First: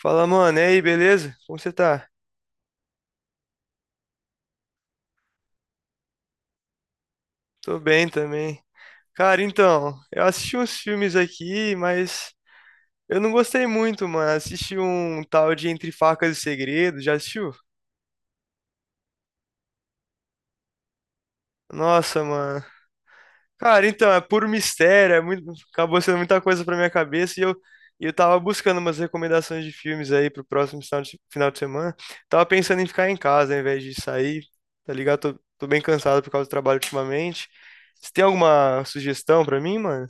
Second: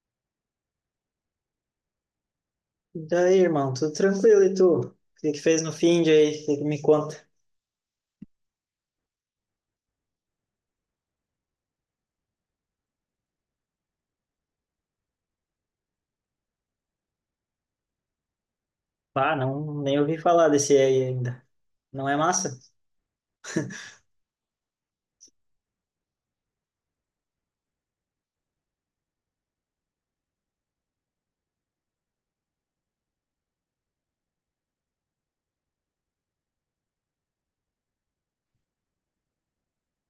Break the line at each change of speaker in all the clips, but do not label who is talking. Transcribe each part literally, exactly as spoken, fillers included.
Fala, mano, e aí, beleza? Como você tá?
E daí, irmão, tudo tranquilo e tu? O que que fez no fim de aí? O que que me conta?
Tô bem também. Cara, então, eu assisti uns filmes aqui, mas eu não gostei muito, mano. Assisti um tal de Entre Facas e Segredos, já assistiu?
Ah, não, nem ouvi falar desse aí ainda. Não é
Nossa,
massa?
mano. Cara, então, é puro mistério, é muito... acabou sendo muita coisa pra minha cabeça e eu... e eu tava buscando umas recomendações de filmes aí pro próximo final de, final de semana. Tava pensando em ficar em casa ao invés de sair, tá ligado? Tô, tô bem cansado por causa do trabalho ultimamente. Você tem alguma sugestão pra mim, mano?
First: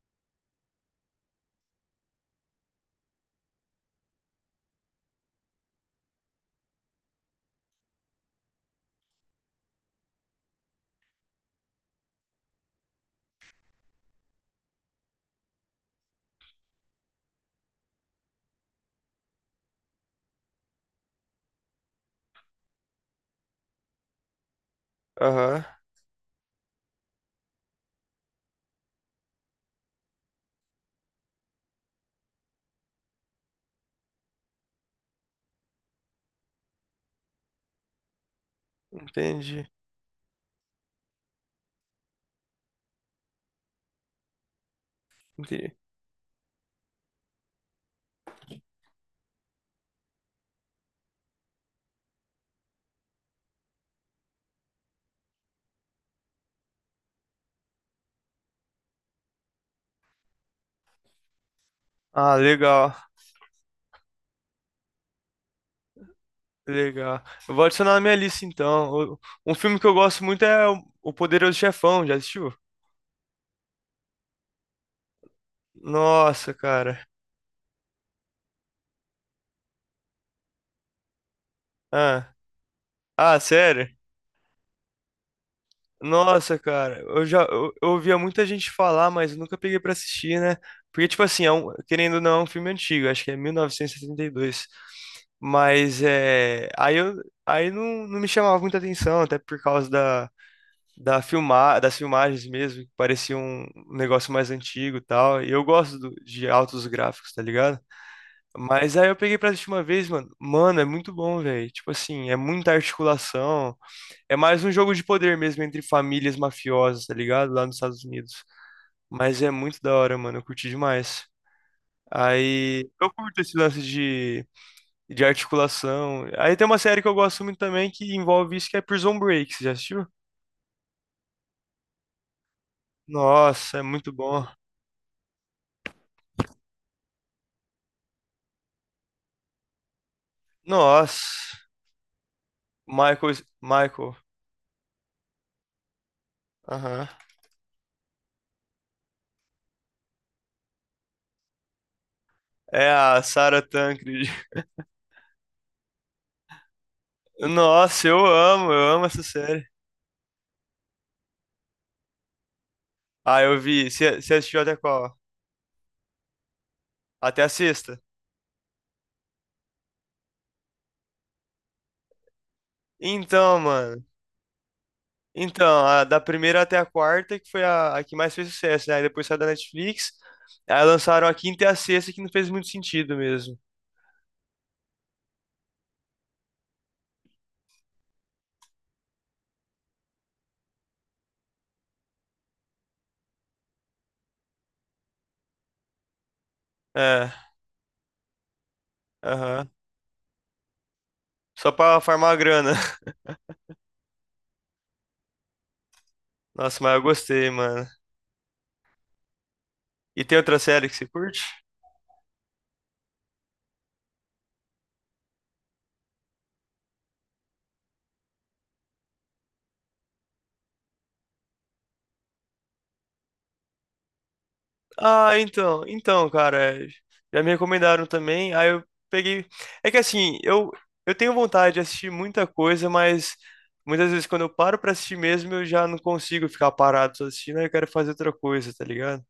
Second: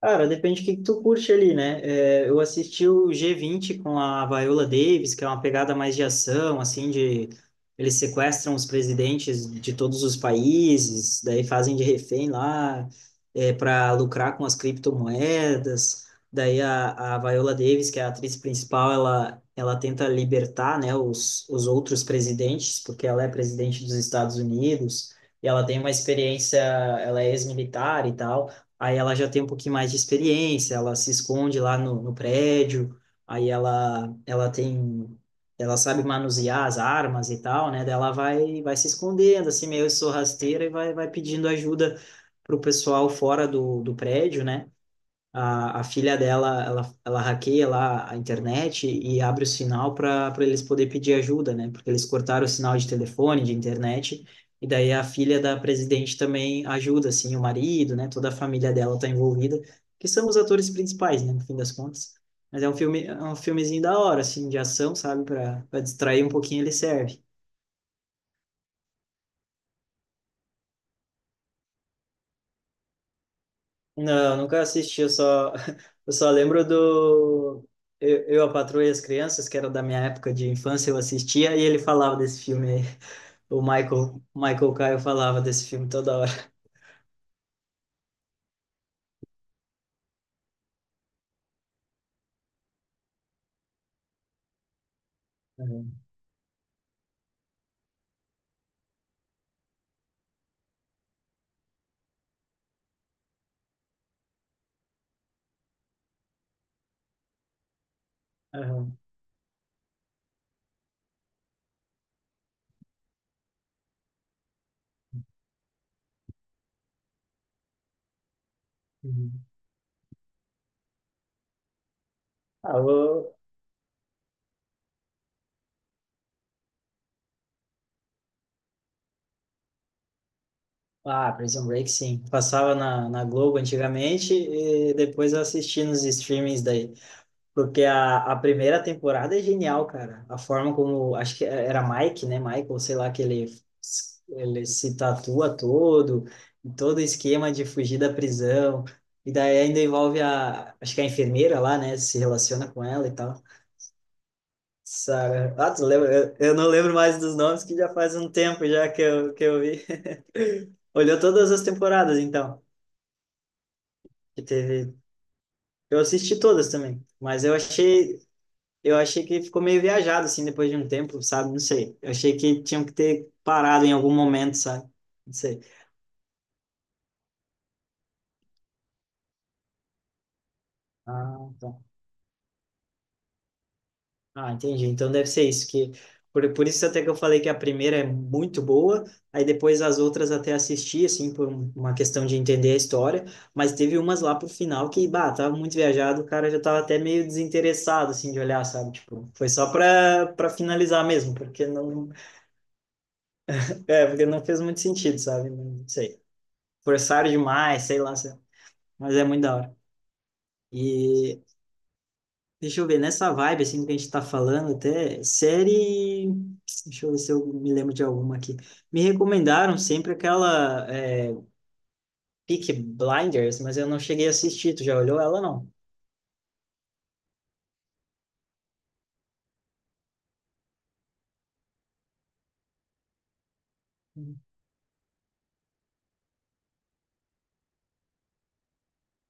Cara, depende do que que tu curte ali, né? É, eu assisti o G vinte com a Viola Davis, que é uma pegada mais de ação, assim, de eles sequestram os presidentes de todos os países, daí fazem de refém lá, é, para lucrar com as criptomoedas. Daí a, a Viola Davis, que é a atriz principal, ela, ela tenta libertar, né, os, os outros presidentes, porque ela é presidente dos Estados Unidos, e
Aham,
ela tem uma experiência, ela é ex-militar e tal, aí ela já tem um pouquinho mais de experiência, ela se esconde lá no, no prédio, aí ela, ela tem, ela sabe manusear as armas e tal, né? Daí ela vai, vai se escondendo, assim,
entendi,
meio sorrateira e vai, vai pedindo ajuda pro pessoal fora do, do prédio, né?
entendi.
A, a filha dela, ela, ela hackeia lá a internet e abre o sinal para para eles poderem pedir ajuda, né? Porque eles cortaram o sinal de telefone, de internet, e daí a filha da presidente também ajuda, assim, o marido, né? Toda a família dela está envolvida, que são os atores principais, né? No fim das contas.
Ah,
Mas é um
legal,
filme, é um filmezinho da hora, assim, de ação, sabe? Para para distrair um pouquinho ele
legal.
serve.
Eu vou adicionar na minha lista então. O- Um filme que eu gosto muito é O O Poderoso Chefão, já assistiu?
Não, nunca assisti, eu só, eu só
Nossa,
lembro
cara.
do... Eu, eu, A Patroa e as Crianças, que era da minha época de infância, eu assistia e ele falava
Ah,
desse filme aí.
ah,
O
sério?
Michael, Michael Caio falava desse filme toda hora.
Nossa, cara. Eu já eu, eu ouvia muita gente falar, mas eu nunca peguei pra assistir, né? Porque, tipo assim, é um- querendo ou não, é um filme antigo, acho que é mil novecentos e setenta e dois.
Uhum.
Mas é. Aí eu aí não, não me chamava muita atenção, até por causa da. Da filmar, das filmagens mesmo, que parecia um um negócio mais antigo e tal. E eu gosto do- de altos gráficos, tá ligado? Mas
Uhum.
aí eu peguei pra assistir uma vez, mano. Mano, é muito bom, velho. Tipo assim, é muita articulação. É mais um jogo de poder mesmo entre famílias mafiosas, tá ligado? Lá nos Estados Unidos.
Uhum.
Mas é muito da hora, mano. Eu curti demais.
Ah,
Aí eu
eu-
curto esse lance de, de articulação. Aí tem uma série que eu gosto muito também que envolve isso, que é Prison Break. Você já assistiu?
ah, Prison Break, sim. Passava na, na Globo
Nossa, é muito
antigamente
bom.
e depois eu assisti nos streamings daí. Porque a, a primeira temporada é genial, cara. A forma como, acho que
Nossa.
era Mike, né? Michael, sei lá, que
Michael,
ele,
Michael.
ele se tatua todo, todo o
Aham.
esquema de fugir da prisão. E daí ainda envolve a, acho que a enfermeira lá, né? Se relaciona com
É
ela e
a
tal.
Sarah Tancred.
Sarah, ah, tu lembra? Eu, eu não lembro mais dos nomes, que já
Nossa,
faz
eu
um tempo
amo, eu
já que
amo essa
eu, que eu
série.
vi. Olhou todas as temporadas, então,
Ah, eu vi. Você você
que
assistiu até
teve.
qual?
Eu assisti todas também,
Até
mas
a
eu
sexta?
achei. Eu achei que ficou meio viajado, assim, depois de um tempo, sabe? Não sei. Eu achei que tinham que ter
Então,
parado em
mano.
algum momento, sabe? Não sei.
Então, a da primeira até a quarta, que foi a, a que mais fez sucesso, né? Aí depois saiu da Netflix. Aí lançaram a
Ah,
quinta e a
tá.
sexta, que não fez muito sentido mesmo.
Ah, entendi. Então deve ser isso, que... Por, por isso até que eu falei que a primeira é muito boa, aí depois as outras até assisti, assim, por um- uma questão de entender a história, mas teve umas lá pro final que, bah, tava muito viajado, o cara já tava até meio
É,
desinteressado, assim, de olhar, sabe? Tipo, foi
aham.
só pra, pra finalizar mesmo, porque
Só pra
não...
farmar a grana.
É, porque não fez muito sentido, sabe? Não sei.
Nossa, mas eu
Forçaram
gostei,
demais,
mano.
sei lá, sei- mas é muito da hora.
E tem outra série que você curte?
E Deixa eu ver, nessa vibe assim que a gente tá falando até, série, deixa eu ver se eu me lembro de alguma aqui. Me recomendaram sempre aquela é, Peaky Blinders, mas eu não cheguei a assistir, tu já olhou
Ah,
ela não?
então, então, cara, já me recomendaram também. Aí eu peguei. É que assim, eu eu tenho vontade de assistir muita coisa, mas muitas vezes quando eu paro pra assistir mesmo, eu já não consigo ficar parado só assistindo, aí eu quero fazer outra coisa, tá ligado?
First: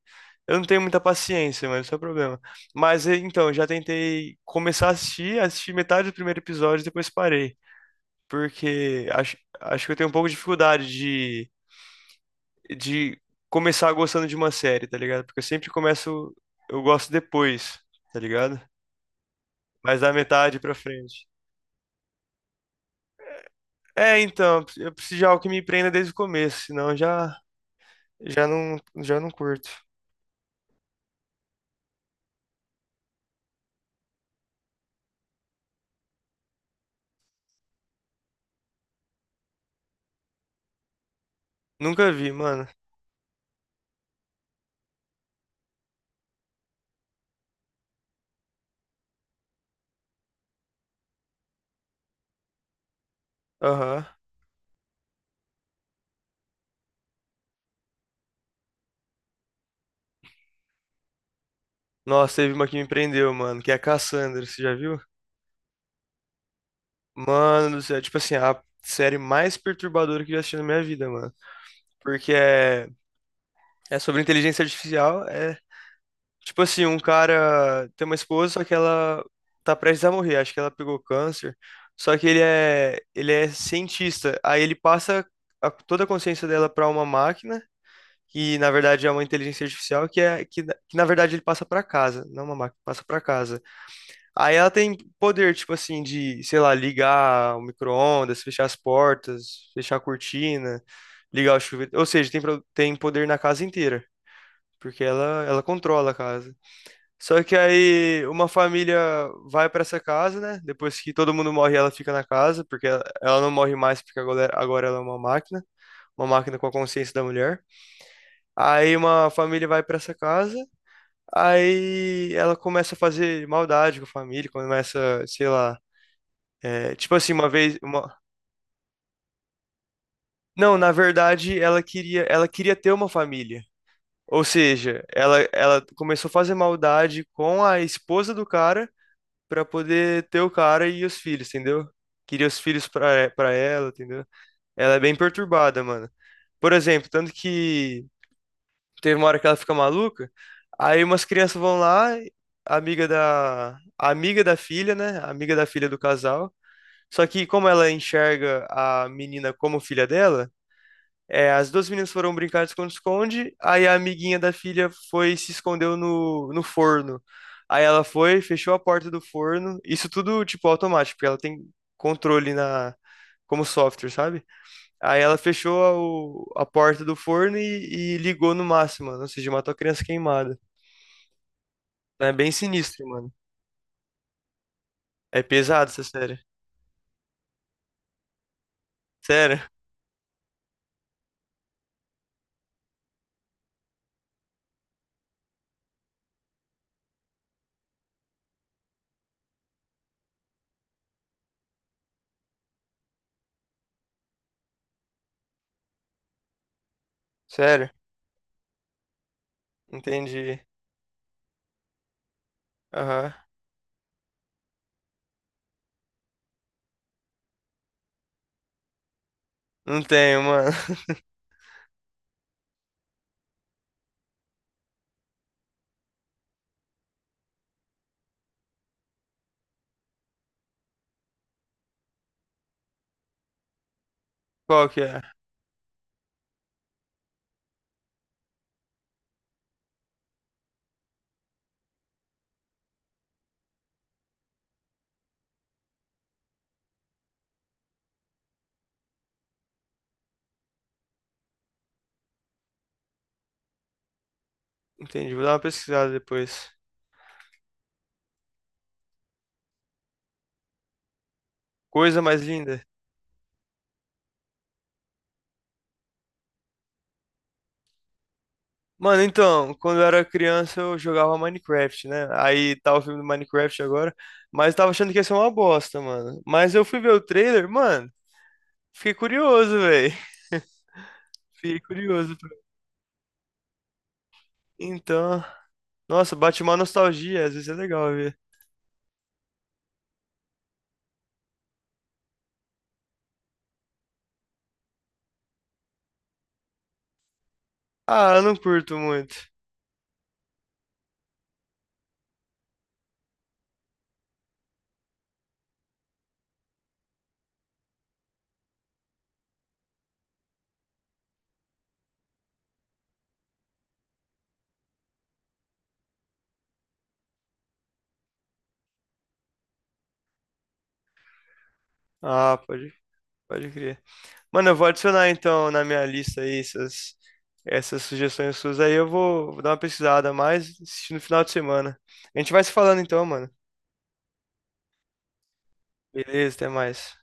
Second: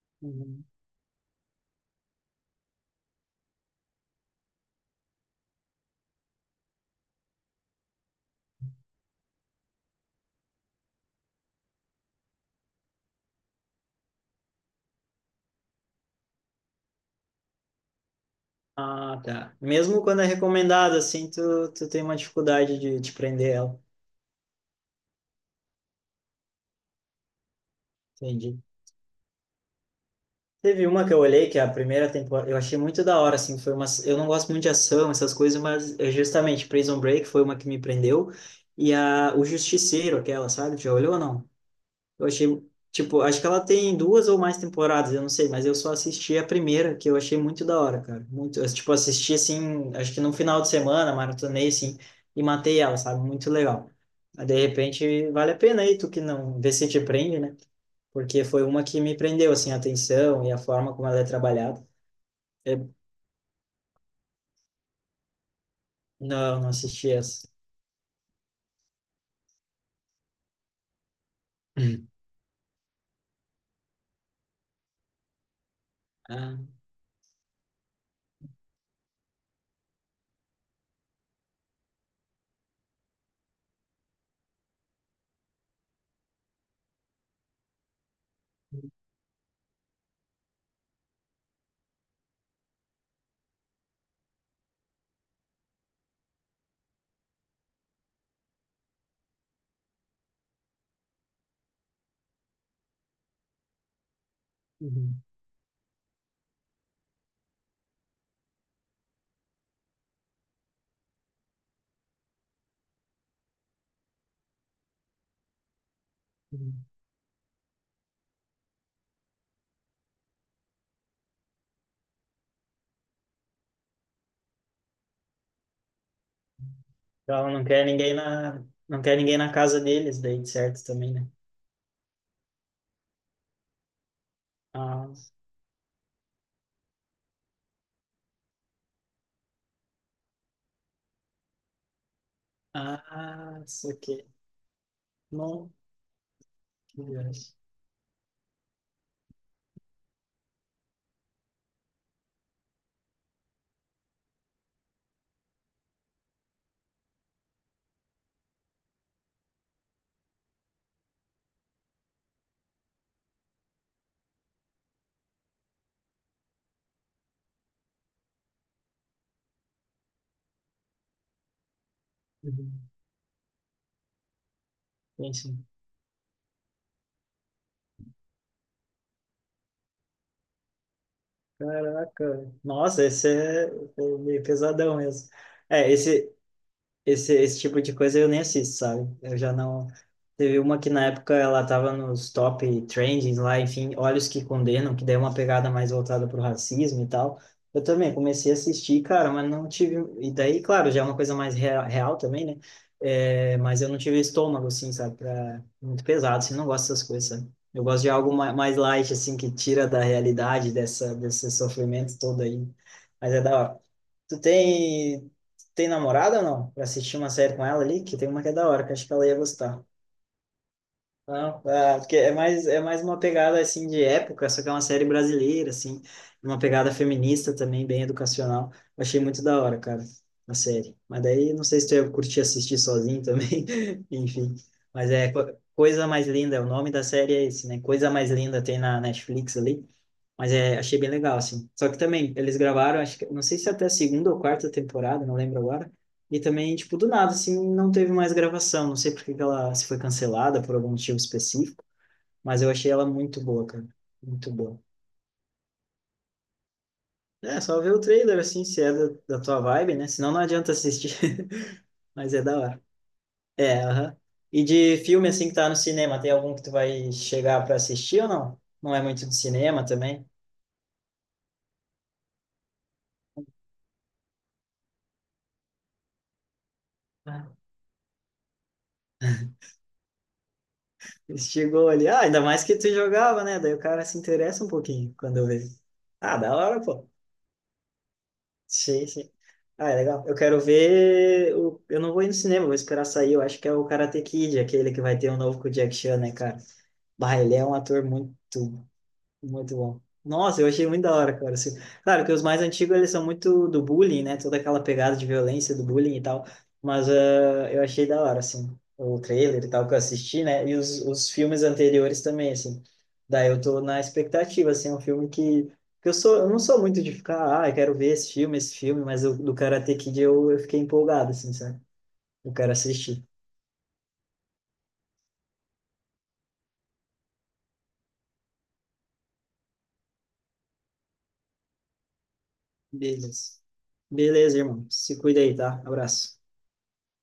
Eu
Uhum.
não tenho muita paciência, mas isso é o problema. Mas eh, então, eu já tentei começar a assistir, assisti metade do primeiro episódio e depois parei. Porque acho, acho que eu tenho um pouco de dificuldade de, de começar gostando de uma série, tá ligado? Porque eu sempre começo, eu gosto depois, tá ligado?
Ah, tá.
Mas
Mesmo
da
quando é
metade pra
recomendado
frente.
assim, tu, tu tem uma dificuldade de, de prender ela.
É, então, eu preciso de algo que me prenda desde o começo, senão eu já, já
Entendi.
não, já não curto.
Teve uma que eu olhei, que é a primeira temporada, eu achei muito da hora, assim, foi uma, eu não gosto muito de ação, essas coisas, mas é justamente Prison Break foi uma que me prendeu, e a, o Justiceiro, aquela, sabe, já olhou ou não?
Nunca
Eu
vi,
achei,
mano.
tipo, acho que ela tem duas ou mais temporadas, eu não sei, mas eu só assisti a primeira, que eu achei muito da hora, cara, muito, eu, tipo, assisti, assim, acho que num final de semana, maratonei, assim, e matei ela, sabe, muito legal.
Aham.
Mas, de repente, vale a pena aí, tu que não, vê se te prende, né? Porque foi uma que me prendeu, assim, a atenção e a forma como ela é trabalhada.
Nossa, teve uma que me
Eu-
prendeu, mano, que é a Cassandra, você já viu?
não, não assisti essa.
Mano do céu, tipo assim, a série mais perturbadora que eu já assisti na minha vida, mano.
Hum.
Porque é, é sobre inteligência artificial, é
Ah,
tipo assim, um cara tem uma esposa, só que ela tá prestes a morrer, acho que ela pegou câncer. Só que ele é, ele é cientista, aí ele passa a- toda a consciência dela pra uma máquina, que na verdade é uma inteligência artificial, que é que, na- que na verdade ele passa pra casa, não uma máquina, passa pra casa. Aí ela tem poder, tipo assim, de, sei lá, ligar o micro-ondas, fechar as portas, fechar a cortina, ligar o chuveiro. Ou seja, tem, pro- tem poder na casa inteira, porque
uhum,
ela, ela controla a casa. Só que aí uma família vai pra essa casa, né? Depois que todo mundo morre, ela fica na casa, porque ela, ela não morre mais, porque agora, agora ela é uma máquina, uma máquina com a
uhum.
consciência da mulher. Aí uma família vai pra essa casa, aí ela começa a fazer maldade com a família, começa, sei lá É, tipo assim,
Então,
uma
ela não
vez,
quer ninguém
uma...
na, não quer ninguém na casa deles, daí, de
Não,
certo,
na
também, né?
verdade, ela queria, ela queria ter uma família. Ou seja,
Ah,
ela, ela começou a fazer maldade com a esposa do cara pra poder ter o cara e os filhos, entendeu? Queria os filhos pra, é, pra
ah,
ela,
isso
entendeu?
aqui.
Ela é bem
Não,
perturbada, mano. Por
que
exemplo, tanto
viagem.
que teve uma hora que ela fica maluca, aí umas crianças vão lá, a amiga da, a amiga da filha, né? A amiga da filha do casal. Só que como ela enxerga a menina como filha dela, é, as duas meninas foram brincar de esconde-esconde, aí a amiguinha da filha foi e se escondeu no, no forno. Aí ela foi, fechou a porta do forno, isso tudo, tipo, automático, porque ela tem controle
Uhum.
na, como software, sabe? Aí
Sim,
ela
sim.
fechou a, o- a porta do forno e, e ligou no máximo, mano, ou seja, matou a criança queimada. É bem
Caraca,
sinistro,
nossa, esse
mano.
é é meio pesadão mesmo.
É pesado
É,
essa
esse,
série.
esse, esse tipo de coisa eu nem assisto, sabe? Eu já
Sério?
não. Teve uma que na época ela tava nos top trendings lá, enfim, Olhos que Condenam, que daí é uma pegada mais voltada pro racismo e tal. Eu também comecei a assistir, cara, mas não tive. E daí, claro, já é uma coisa mais real, real também, né? É, mas eu não tive estômago, assim, sabe? Pra... Muito pesado, assim, não gosto dessas coisas, sabe? Eu
Sério?
gosto de algo ma- mais light, assim, que tira da
Entendi.
realidade dessa, desse sofrimento todo aí.
Aham.
Mas é da hora. Tu tem. Tem namorada ou não? Pra assistir uma série com ela ali, que tem uma que é da hora, que eu acho que ela ia gostar.
Não tenho, mano.
Não, ah, porque é mais, é mais uma pegada assim de época, só que é uma série brasileira, assim, uma pegada feminista também, bem educacional. Eu achei muito da hora, cara, a série. Mas daí não sei se tu ia curtir assistir sozinho também, enfim.
Qual que
Mas
é?
é Co- Coisa Mais Linda, o nome da série é esse, né? Coisa Mais Linda tem na Netflix ali. Mas é, achei bem legal, assim. Só que também, eles gravaram, acho que, não sei se é até a segunda ou quarta temporada, não lembro agora, e também, tipo, do nada, assim, não teve mais gravação. Não sei por que que ela se foi cancelada por algum motivo específico, mas eu achei ela muito boa, cara. Muito boa.
Entendi. Vou dar uma pesquisada depois.
É, só ver o trailer, assim, se é da, da tua vibe, né? Senão não adianta assistir.
Coisa
Mas
mais
é da
linda.
hora. É, aham. E de filme, assim, que tá no cinema, tem algum que tu vai chegar pra assistir ou não? Não é
Mano,
muito de
então,
cinema
quando eu era
também?
criança eu jogava Minecraft, né? Aí tá o filme do Minecraft agora, mas eu tava achando que ia ser uma bosta, mano. Mas eu fui ver o
Ah.
trailer, mano, fiquei curioso, velho. Fiquei
Chegou ali. Ah,
curioso.
ainda mais que tu jogava, né? Daí o cara se interessa um pouquinho quando
Então,
eu vejo.
nossa,
Ah, da
bate uma
hora, pô.
nostalgia, às vezes é legal ver.
Sim, sim. Ah, é legal. Eu quero ver. O... Eu não vou ir no cinema, vou esperar sair. Eu acho que é o Karate Kid, aquele que vai ter um novo com o Jack Chan, né, cara? Bah, ele é um ator muito
Ah, eu não curto muito.
muito bom. Nossa, eu achei muito da hora, cara. Assim, claro que os mais antigos eles são muito do bullying, né? Toda aquela pegada de violência do bullying e tal. Mas ah, eu achei da hora, assim, o trailer e tal que eu assisti, né? E os, os filmes anteriores também, assim. Daí eu tô na expectativa, assim, é um filme que, que eu sou, eu não sou muito de ficar, ah, eu quero ver esse filme, esse filme, mas o do Karate Kid eu, eu fiquei empolgado, assim, sabe? Eu
Ah,
quero
pode,
assistir.
pode crer. Mano, eu vou adicionar então na minha lista aí essas, essas sugestões suas aí, eu vou, vou dar uma pesquisada a mais assistir no final de semana. A gente vai se falando então, mano.
Beleza. Beleza, irmão. Se cuida aí, tá? Abraço.
Beleza, até mais.